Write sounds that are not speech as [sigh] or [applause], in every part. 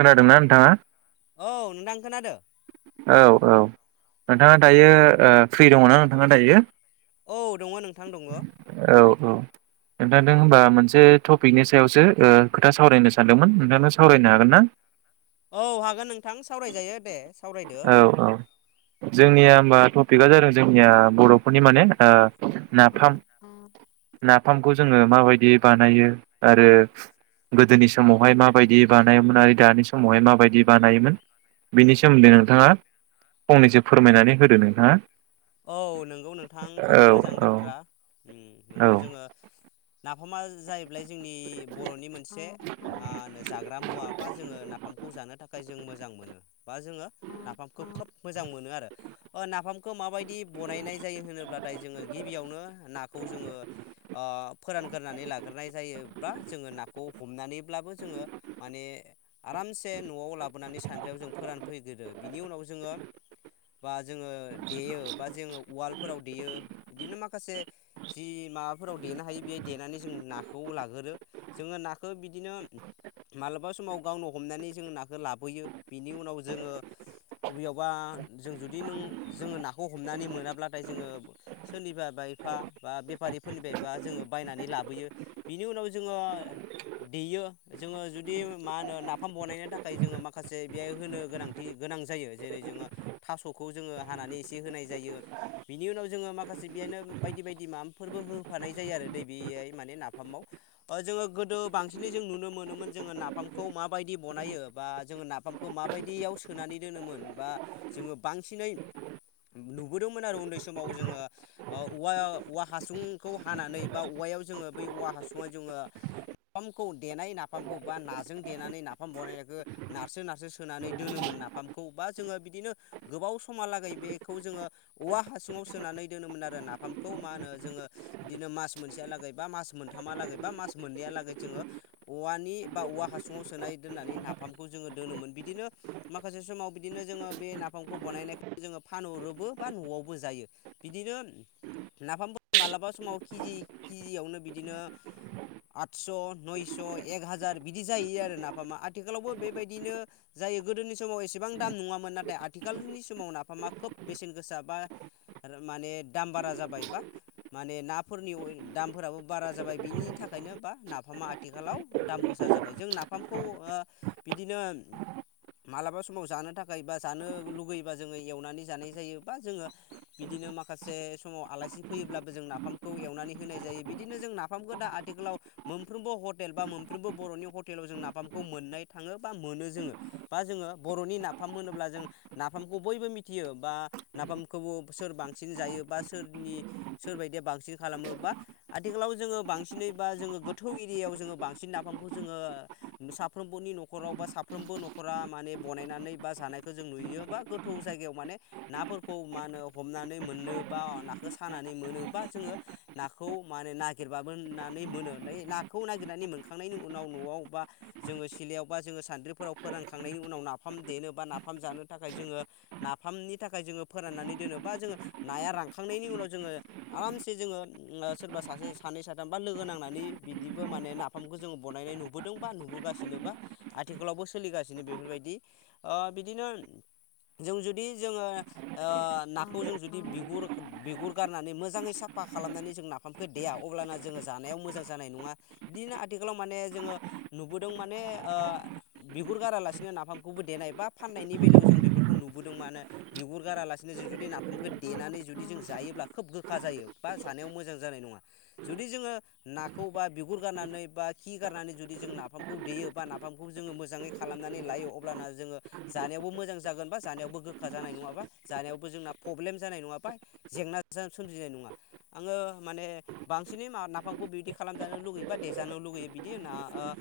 खोनादों ना नो थाङा औ नोंथां खोनादो औ औ नोंथाङा दायो ओ फ्रि दङना नोंथाङा दायो? औ दङ नोंथां दङो। औ औ नोंथांजों होमबा मोनसे टपिकनि सायावसो ओ खोथा सावरायनो सानदोंमोन नोंथांनो सावरायनो हागोन ना? औ हागोन नोंथां सावरायजायो दे। सावरायदो औ औ जोंनिया ओमबाथ तिकआ जादों जोंनिया बर'फोरनि माने ओ [inaudible] फामखौ जोङो माबायदि बानायो आरो गोदोनि समावहाय माबायदि बानायोमोन आरो दानि समावहाय माबायदि बानायोमोन बिनि सोमोन्दै नो थाङा फंनैसो फोरमायनानै होदो नोंथाङा। औ नोंगौ नोंथां खोब औ मोजां औ बाथ्रा उम औ नोंगौ जोङो नाफामा जायो बेलाय जोंनि बरनि मोनसे ओ होनो जाग्रा मुवा बा जोङो नाफामखौ जानो थाखाय जों मो मोजां मोनो बा जोङो नाफामखौ खोब मोजां मोनो आरो ओ नाफामखौ माबायद दि बनायनाय जायो होनोब्लाथाय जोङो गिबियावनो नाखौ जोङो ओ फोरानगोरनानै लाग्रोनाय जायो बा जोङो नाखौ हमनानैब्लाबो जोङो माने आरामसे नआव लाबोनानै सानद्रियाव जों फोरानफैगोरो बिनि उनाव जोङो बा जोङो देयो। बा जोङो उवालफोराव देयो बिदिनो माखासे जि माबाफोराव देनो हायो बे देनानै जों नाखौ लागोरो जोङो नाखौ बिदिनो मालाबा समाव गावनो हमनानै जोङो नाखौ लाबोयो बिनि उनाव जोङो अबेयावबा जों जुदि नों जोङो नाख खौ हमनानै मोनाब्लाथाय जोङो सोरनिबा बा एफा बा बेफारिफोरनिफायबा जोङो बायनानै लाबोयो बिनि उनाव जोङो देयो जोङो जुदि मा होनो नाफाम बनायनो थाखाय जोङो माखासे बे होनो गोनांथि गोनां जायो जेरै जोङो थास'खौ जोङो हानानै से होनाय जायो बिनि उनाव जोङो माखासे बेयानो बायदि बायदि मामफोरबो होफानाय जायो आरो दै बेयाय माने नाफामाव ओ जोङो गोदो बांसिनै जों नुनो मोनोमोन जोङो नाफामखौ माबायदि बनायो बा जोङो नाफामखौ माबायदियाव सोनानै दोनोमोन बा जोङो बांसिनै नुबोदोंमोन आरो उन्दै समाव जोङो ओ औवा औवा हासुंखौ हानानै बा औवायाव जोङो बै औवा हासुङाव जोङो नाफामखौ देनाय नाफामखौ बा नाजों देनानै नाफाम बनायनायखौ नारसो नारसो सोनानै दोनोमोन नाफामखौ बा जोङो बिदिनो गोबाव समहालागै बे खौ जोङो औवा हासुंआव सोनानै दोनोमोन आरो नाफामखौ मा होनो जोङो इदिनो मास मोनसेयालागै बा मास मोनथामालागै बा मास मोननैयालागै जोङो औवानि बा औवा हासुङाव सोनाय दोननानै नाफामखौ जोङो दोनोमोन बिदिनो माखासे समाव बिदिनो जोङो बे नाफामखौ बनायनायखौ जोंङो फानहरोबो बा न'आवबो जायो बिदिनो नाफामफोर मालाबा समाव किजि किजियावनो बिदिनो आदस नयस एक हाजार बिदि जायो आरो नाफामा आथिखालावबो बेबायदिनो जायो गोदोनि समाव एसेबां दाम नङामोन नाथाय आथिखालनि समाव नाफामा खोब बेसेन गोसा बा आरो माने दाम बारा जाबाय बा माने नाफोरनि दामफोराबो बारा जाबाय बिनि थाखायनो बा नाफामा आथिखालाव दाम गोसा जाबाय जों नाफामखौ ओ बिदिनो मालाबा समाव जानो थाखाय बा जानो लुुबैयोबा जोङो एवनानै जानाय जायो बा जोंङो बिदिनो माखासे समाव आलासि फैयोब्लाबो जों नाफामखौ एवनानै होनाय जायो बिदिनो जों नाफामखौ दा आथिखालाव मोमफ्रोमबो हटेल बा मोमफ्रबो बरनि हटेलाव जों नाफामखौ मोननाय थाङो बा मोनो जोङो बा जोङो बरनि नाफाम होनोब्ला जों नाफामखौ बयबो मि थियो बा नाफामखौबो सोर बांसिन जायो बा सोरनि सोरबायदिया बांसिन खालामो बा आथिखालाव जोङो बांसिनै बा जोङो गोथौ एरियायाव जोङो बांसिन नाफामखौ जोङो साफ्रोमबोनि न'खराव बा साफ्रोमबो न'खरा माने बनायनानै बा जानायखौ जों नुयो बा गोथौ जायगायाव माने नाफोरखौ मा होनो हमनानै मोननो बा नाखौ सानानै मोनोबा जोङो नाखौ माने नागिरबाबोनानै मोनोनै नाखौ नागिरनानै मोनखांनायनि उनाव नआव बा जोङो सिलायाव बा जोङो सान्द्रिफोराव फोरानखांनायनि उनाव नाफाम देनो बा नाफाम जानो थाखाय जोङो नाफामनि थाखाय जोङो फोराननानै दोनो बा जोङो नाया रानखांनायनि उनाव जोङो आरामसे जोङो ओ सोरबा सासे सानै साथाम बा लोगो नांनानै बिदिबो माने नाफामखौ जोङो बनायनाय नुबोदों बा नुबोगासिनो बा आथिखालावबो सोलिगासिनो बेफोरबायदि ओ बिदिनो जों जुदि जोङो ओ नाखौ जों जुदि बिगुर बिगुर गारनानै मोजाङै साफा खालामनानै जों नाफामखौ देया अब्लाना जोङो जानायाव मोजां जानाय नङा बिदिनो आथिखालाव माने जोङो नुबोदों माने ओ बिगुर गारालासिनो नाफामखौबो देनाय बा फाननायनि बेलायाव जों बेफोर खौ नुबोदों माने बिगुर गारालासिनो जों जुदि नाफामखौ देनानै जुदि जों जायोब्ला खोब गोखा जायो बा जानायाव मोजां जानाय नङा जुदि जोङो नाखौ बा बिगुर गारनानै बा खि गारनानै जुदि जों नाफामखौ देयो बा नाफामखौ जोङो मोजाङै खालामनानै लायो अब्लाना जोङो जानायावबो मोजां जा जागोन बा जानायावबो गोखा जानाय नङा बा जानायावबो जोंना प्रब्लेम जानाय नङा बा जेंना सोमजिनाय नङा आङो माने बांसिनै मा नाफामखौ बिदि खालामजानो लुबैयो बा देजानो लुबैयो बिदि ना ओ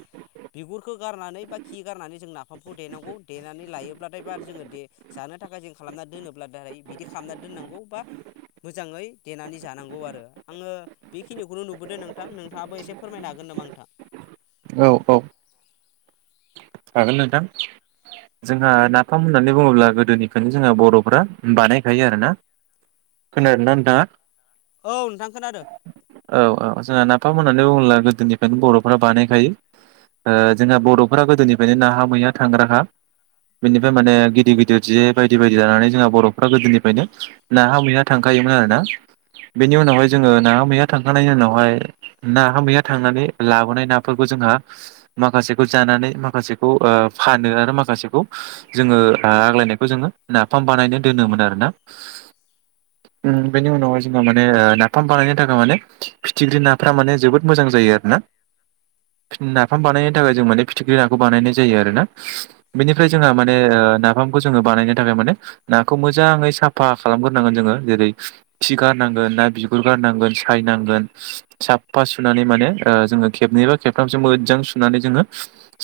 बिगुरखौ गारनानै बा खि गारनानै जों नाफामखौ देनांगौ देनानै लायोब्लाथाय एबार जोङो दे जानो थाखाय जों खालामनानै दोनोब्ला दाराय बिदि खामना दोननांगौ बा मोजाङै देनानै जानांगौ आरो आङो बेखिनिखौनो नुबोदों नोंथां नोंथाङाबो एसे फोरमायनो हागोन नामा नोंथां? औ औ हागोन नोंथां जोंहा नाफाम होननानै बुङोब्ला गोदोनिखौनो जोंहा बर'फ्रा बानायखायो आरोना खोनादों ना नोंथाङा औ नोंथां खोनादों। औ ओ जोंहा नाफामनानै बुङोब्ला गोदोनिफ्रायनो बर'फोरा बानायखायो ओ जोंहा बर'फोरा गोदोनिफ्रायनो नाहा मैया थांग्राखा बेनिफ्राय माने गिदिर-गिदिर जे बायदि-बायदि लानानै जोंहा बर'फोरा गोदोनिफ्रायनो नाहा मैहा थांखायोमोन आरोना बेनि उनावहाय जोङो नाहा मैहा थांखांनायनि उनाव हाय नाहा-मैहा थांनानै लाबोनाय नाफोरखौ जोंहा माखासेखौ जानानै माखासेखौ ओ फानो आरो माखासेखौ जोङो आग्लायनायखौ जोङो नाफाम बानायनो दोनोमोन आरो ना ओम बेनि उनावहाय जोङो माने नाफाम बानायनो थाखाय माने फिथिख्रि नाफ्रा माने जोबोद मोजां जायो आरोना। नाफाम बानायनो थाखाय जों माने फिथिख्रि नाखौ बानायनाय जायो आरोना। बेनिफ्राय जोंहा माने ओ नाफामखौ जोङो बानायनो थाखाय माने नाखौ मोजाङै साफा खालामगोरनांगोन जोङो जेरै खि गारनांगोन ना बिगुर गारनांगोन सायनांगोन। साफा सुनानै माने ओ जोङो खेबनै बा खेबथामसो मोजां सुनानै जोङो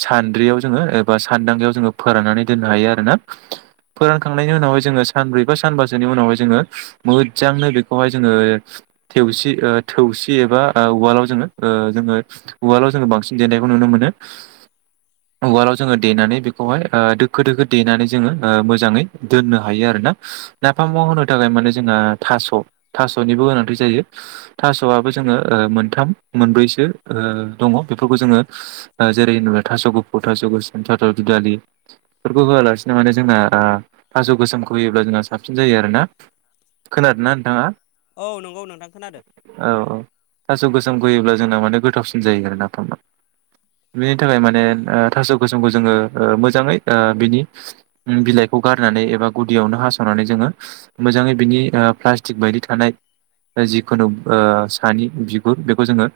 सानद्रियाव जोङो एबा सानदांगायाव जोङो फोराननानै दोननो हायो आरोना। फोरानखांनायनि उनाव जोङो सानब्रै बा सानबासोनि उनावहाय जोङो मोजांनो बेखौहाय जोङो थेवसि ओ थौसि एबा ओ उवालाव जोङो ओ जोङो उवालाव जोङो बांसिन देनायखौ नुनो मोनो उवालाव जोङो देनानै बेखौहाय ओ दोखो दोखो देनानै जोङो ओ मोजाङै दोननो हायो आरो ना नाफामाव होनो थाखाय माने जोंहा थास' थास'निबो गोनांथि जायो। थास'आबो जोङो ओ मोनथाम मोनब्रैसो ओ दङ बेफोरखौ जोङो ओ जेरै नोङो थास' गुफुर थास' गोसोम थास' दुदालिफोरखौ होआलासिनो माने जोंना ओ थास' गोसोमखौ होयोब्ला जोंहा साबसिन जायो आरोना। खोनादों ना नोंथाङा? औ नंगौ नोंथां खोनादो। अ थास' गोसोम होयोब्ला जोंना माने गोथावसिन जायो आरो नाफामा। बिनि थाखाय माने ओ थास' गोसोमखौ जोङो ओ मोजाङै ओ बिनि उम बिलाइखौ गारनानै एबा गुदियावनो हास'नानै जोङो मोजाङै बिनि ओ प्लास्टिक बायदि थानाय ओ जिखुनु ओ सानि बिगुर बेखौ जोङो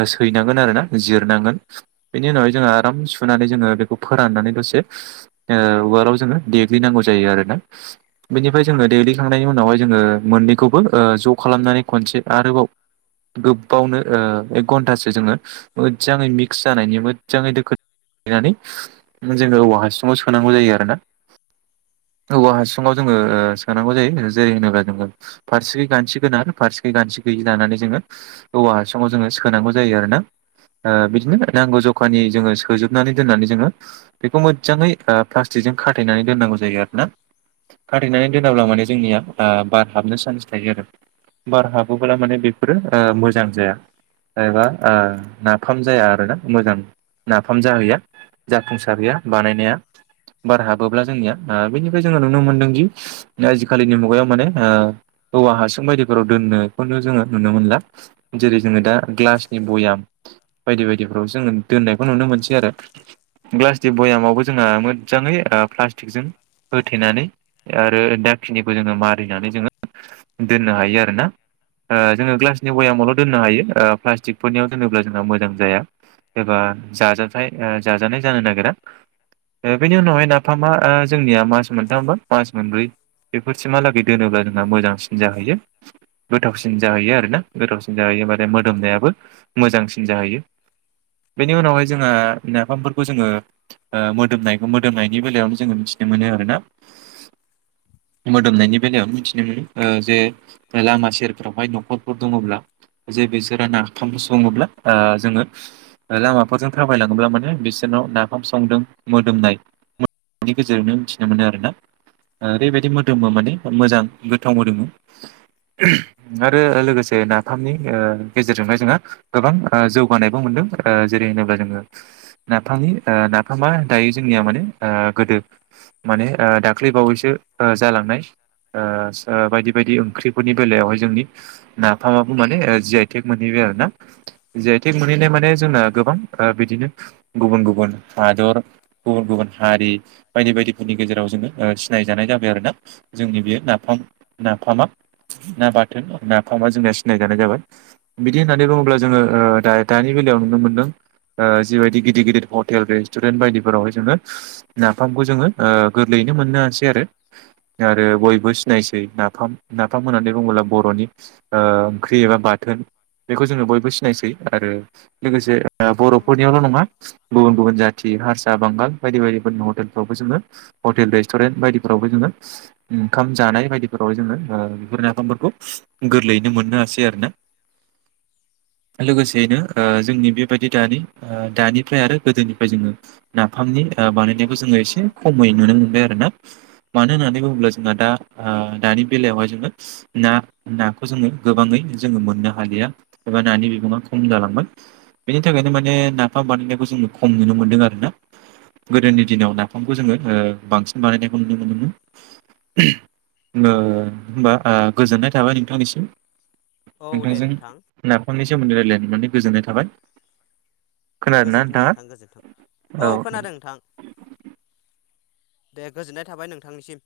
ओ सैनांगोन आरो ना जिरनांगोन बेनि उनावहाय जोङो आराम सुनानै जोङो बेखौ फोराननानै दसे उवालाव जोङो देग्लिनांगौ जायो आरोना बेनिफ्राय जोङो देग्लिखांनायनि उनावहाय जोङो मोननैखौबो ओ ज' खालामनानै खनसे आरोबाव गोब्बावनो ओ एक घन्टासो जोङो मोदजाङै मिक्स जानायनि मोदजाङै दोखो नानै जोङो औवा हासुङाव सोनांगौ जायो आरोना। औवा हासुङाव जोङो ओ सोनांगौ जायो जेरै होनोब्ला नोङो फारसेखि गानथि गोनां फारसे खै गानथि गैयि लानानै जोङो औवा हासुङाव जोङो सोनांगौ जायो आरोना ओ बिदिनो नांगौ जखानि जोङो सोजोबनानै दोननानै जोङो बेखौ मोदजाङै ओ प्लास्टिकजों खाथेनानै दोननांगौ जायो आरोना खाथेनानै दोनाब्ला माने जोंनिया आ बार हाबनो चान्स थायो आरो। बार हाबोब्ला माने बेफोरो ओ मोजां जाया एबा आ नाफाम जाया आरोना मोजां नाफाम जाहैया जाफुंसारहैया बानायनाया बार हाबोब्ला जोंनिया आ बैनिफ्राय जोङो नुनो मोनदोंदि आजिखालिनि मुगायाव माने ओ औवा हासुं बायदि फोराव दोननायखौनो जोङो नुनो मोनला जेरै जोङो दा ग्लासनि बयाम बायदि बायदिफ्राव जोङो दोननायखौ नुनो मोनसै आरो ग्लासनि बयामावबो जोंहा मोदजाङै ओ प्लास्टिकजों होथेनानै आरो दाखिनिखौ जोङो मारिनानै जोङो दोननो हायो आर रोना ओ जोङो ग्लासनि बयामावल' दोननो हायो ओ प्लास्टिकफोरनियाव दोनोब्ला जोंहा मोजां जाया एबा जाजाथाय ओ जाजानाय जानो नागिरा ओ बेनि उनावहाय नाफामा ओ जोंनिया मास मोनथामबा मास मोनब्रै बेफोरसिमहालागै दोनोब्ला जोंहा मोजांसिन जाहैयो गोथावसिन जाहैयो आरोना गोथावसिन जाहैयो माने मोदोमनायाबो मोजांसिन जाहैयो बेनि उनावहाय जोंहा नाफामफोरखौ जोङो ओ मोदोमनायखौ मोदोमनायनि बेलायावनो जोङो मिथिनो मोनो आरोना मोदोमनायनि बेलायावनो मिथिनो मोनो ओ जे लामा सेरफोरावहाय न'खरफोर दङब्ला जे बिसोरा नाफाम सङोब्ला ओ जोङो ओ लामाफोरजों थाबायलाङोब्ला माने बिसोरनाव नाफाम संदों मोदोमनाय मो-नि गेजेरनो मिथिनो मोनो आरोना। ओ बेबायदि मोदोमबा माने मोजां गोथाव मोदोमो। आरो ओ लोगोसे नाफामनि ओ गेजेरजोंहाय जोंङो गोबां ओ जौगानायबो मोनदों ओ जेरै होनोब्ला जोङो नाफामनि ओ नाफामा दायो जोंनिया माने ओ गोदो माने ओ दाख्लै बावैसो ओ जालांनाय ओ-ओ बायदि बायदि ओंख्रि फोरनि बेलायावहाय जोंनि नाफामाबो माने ओ जि आइ टेक मोनहैबाय आरो ना जि आइ थेक मोनहैनाय माने जोंना गोबां ओ बिदिनो गुबुन गुबुन हादर गुबुन गुबुन हारि बायदि बायदिफोरनि गेजेराव जोङो ओ सिनायजानाय जाबाय आरो ना जोंनि बेयो नाफाम नाफामा ना बाथोन नाफामा जोंना सिनायजानाय जाबाय बिदि होननानै बुङोब्ला जोङो ओ दा-दानि बेलायाव नुनो मोनदों ओ जिबायदि गिदिर गिदिर हटेल रेस्टुरेन्ट बायदिफोरावहाय जोङो नाफामखौ जोङो ओ गोरलैयैनो मोननो हासै आरो आरो बयबो सिनायसै नाफाम नाफाम होननानै बुङोब्ला बर'नि ओ ओंख्रि एबा बाथोन बेखौ जोङो बयबो सिनायसै आरो लोगोसे ओ बर'फोरनियावल' नङा गुबुन गुबुन जा थि हारसा बांगाल बायदि बायदिफोरनि हटेलफ्रावबो जोङो हटेल रेस्टुरेन्ट बायदिफोरावबो जोङो ओंखाम जानाय बायदिफोराव जोङो ओ बेफोर नाफामफोरखौ गोरलैयैनो मोननो हासै आरोना। लोगोसेयैनो ओ जोंनि बेबायदि दानि ओ दानिफ्राय आरो गोदोनिफ्राय जोङो नाफामनि ओ बानायनायखौ जोङो एसे खमै नुनो मोनबाय आरो ना। मानो होननानै बुङोब्ला जोंहा दा आ दानि बेलायावहाय जोङो ना नाखौ जोङो गोबाङै जोङो मोननो हालिया एबा नानि बिबाङा खम जालांबाय बेनि थाखायनो माने नाफाम बानायनायखौ जोङो खम नुनो मोनदों आरोना गोदोनि दिनाव नाफामखौ जोङो ओ बांसिन बानायनायखौ नुनो मोनदोंमोन ओ होमबा ओ गोजोननाय थाबाय नोंथांनिसिम औ दे नोंथांजों नोंथां नाफामनि सोमोन्दै रायलायनो मोननानै गोजोननाय थाबाय। दे खोनादोंना गोजोन्थों नोंथाङा नोंथां गोजोनथों। औ खोनादों नोंथां। दे गोजोननाय थाबाय नोंथांनिसिम।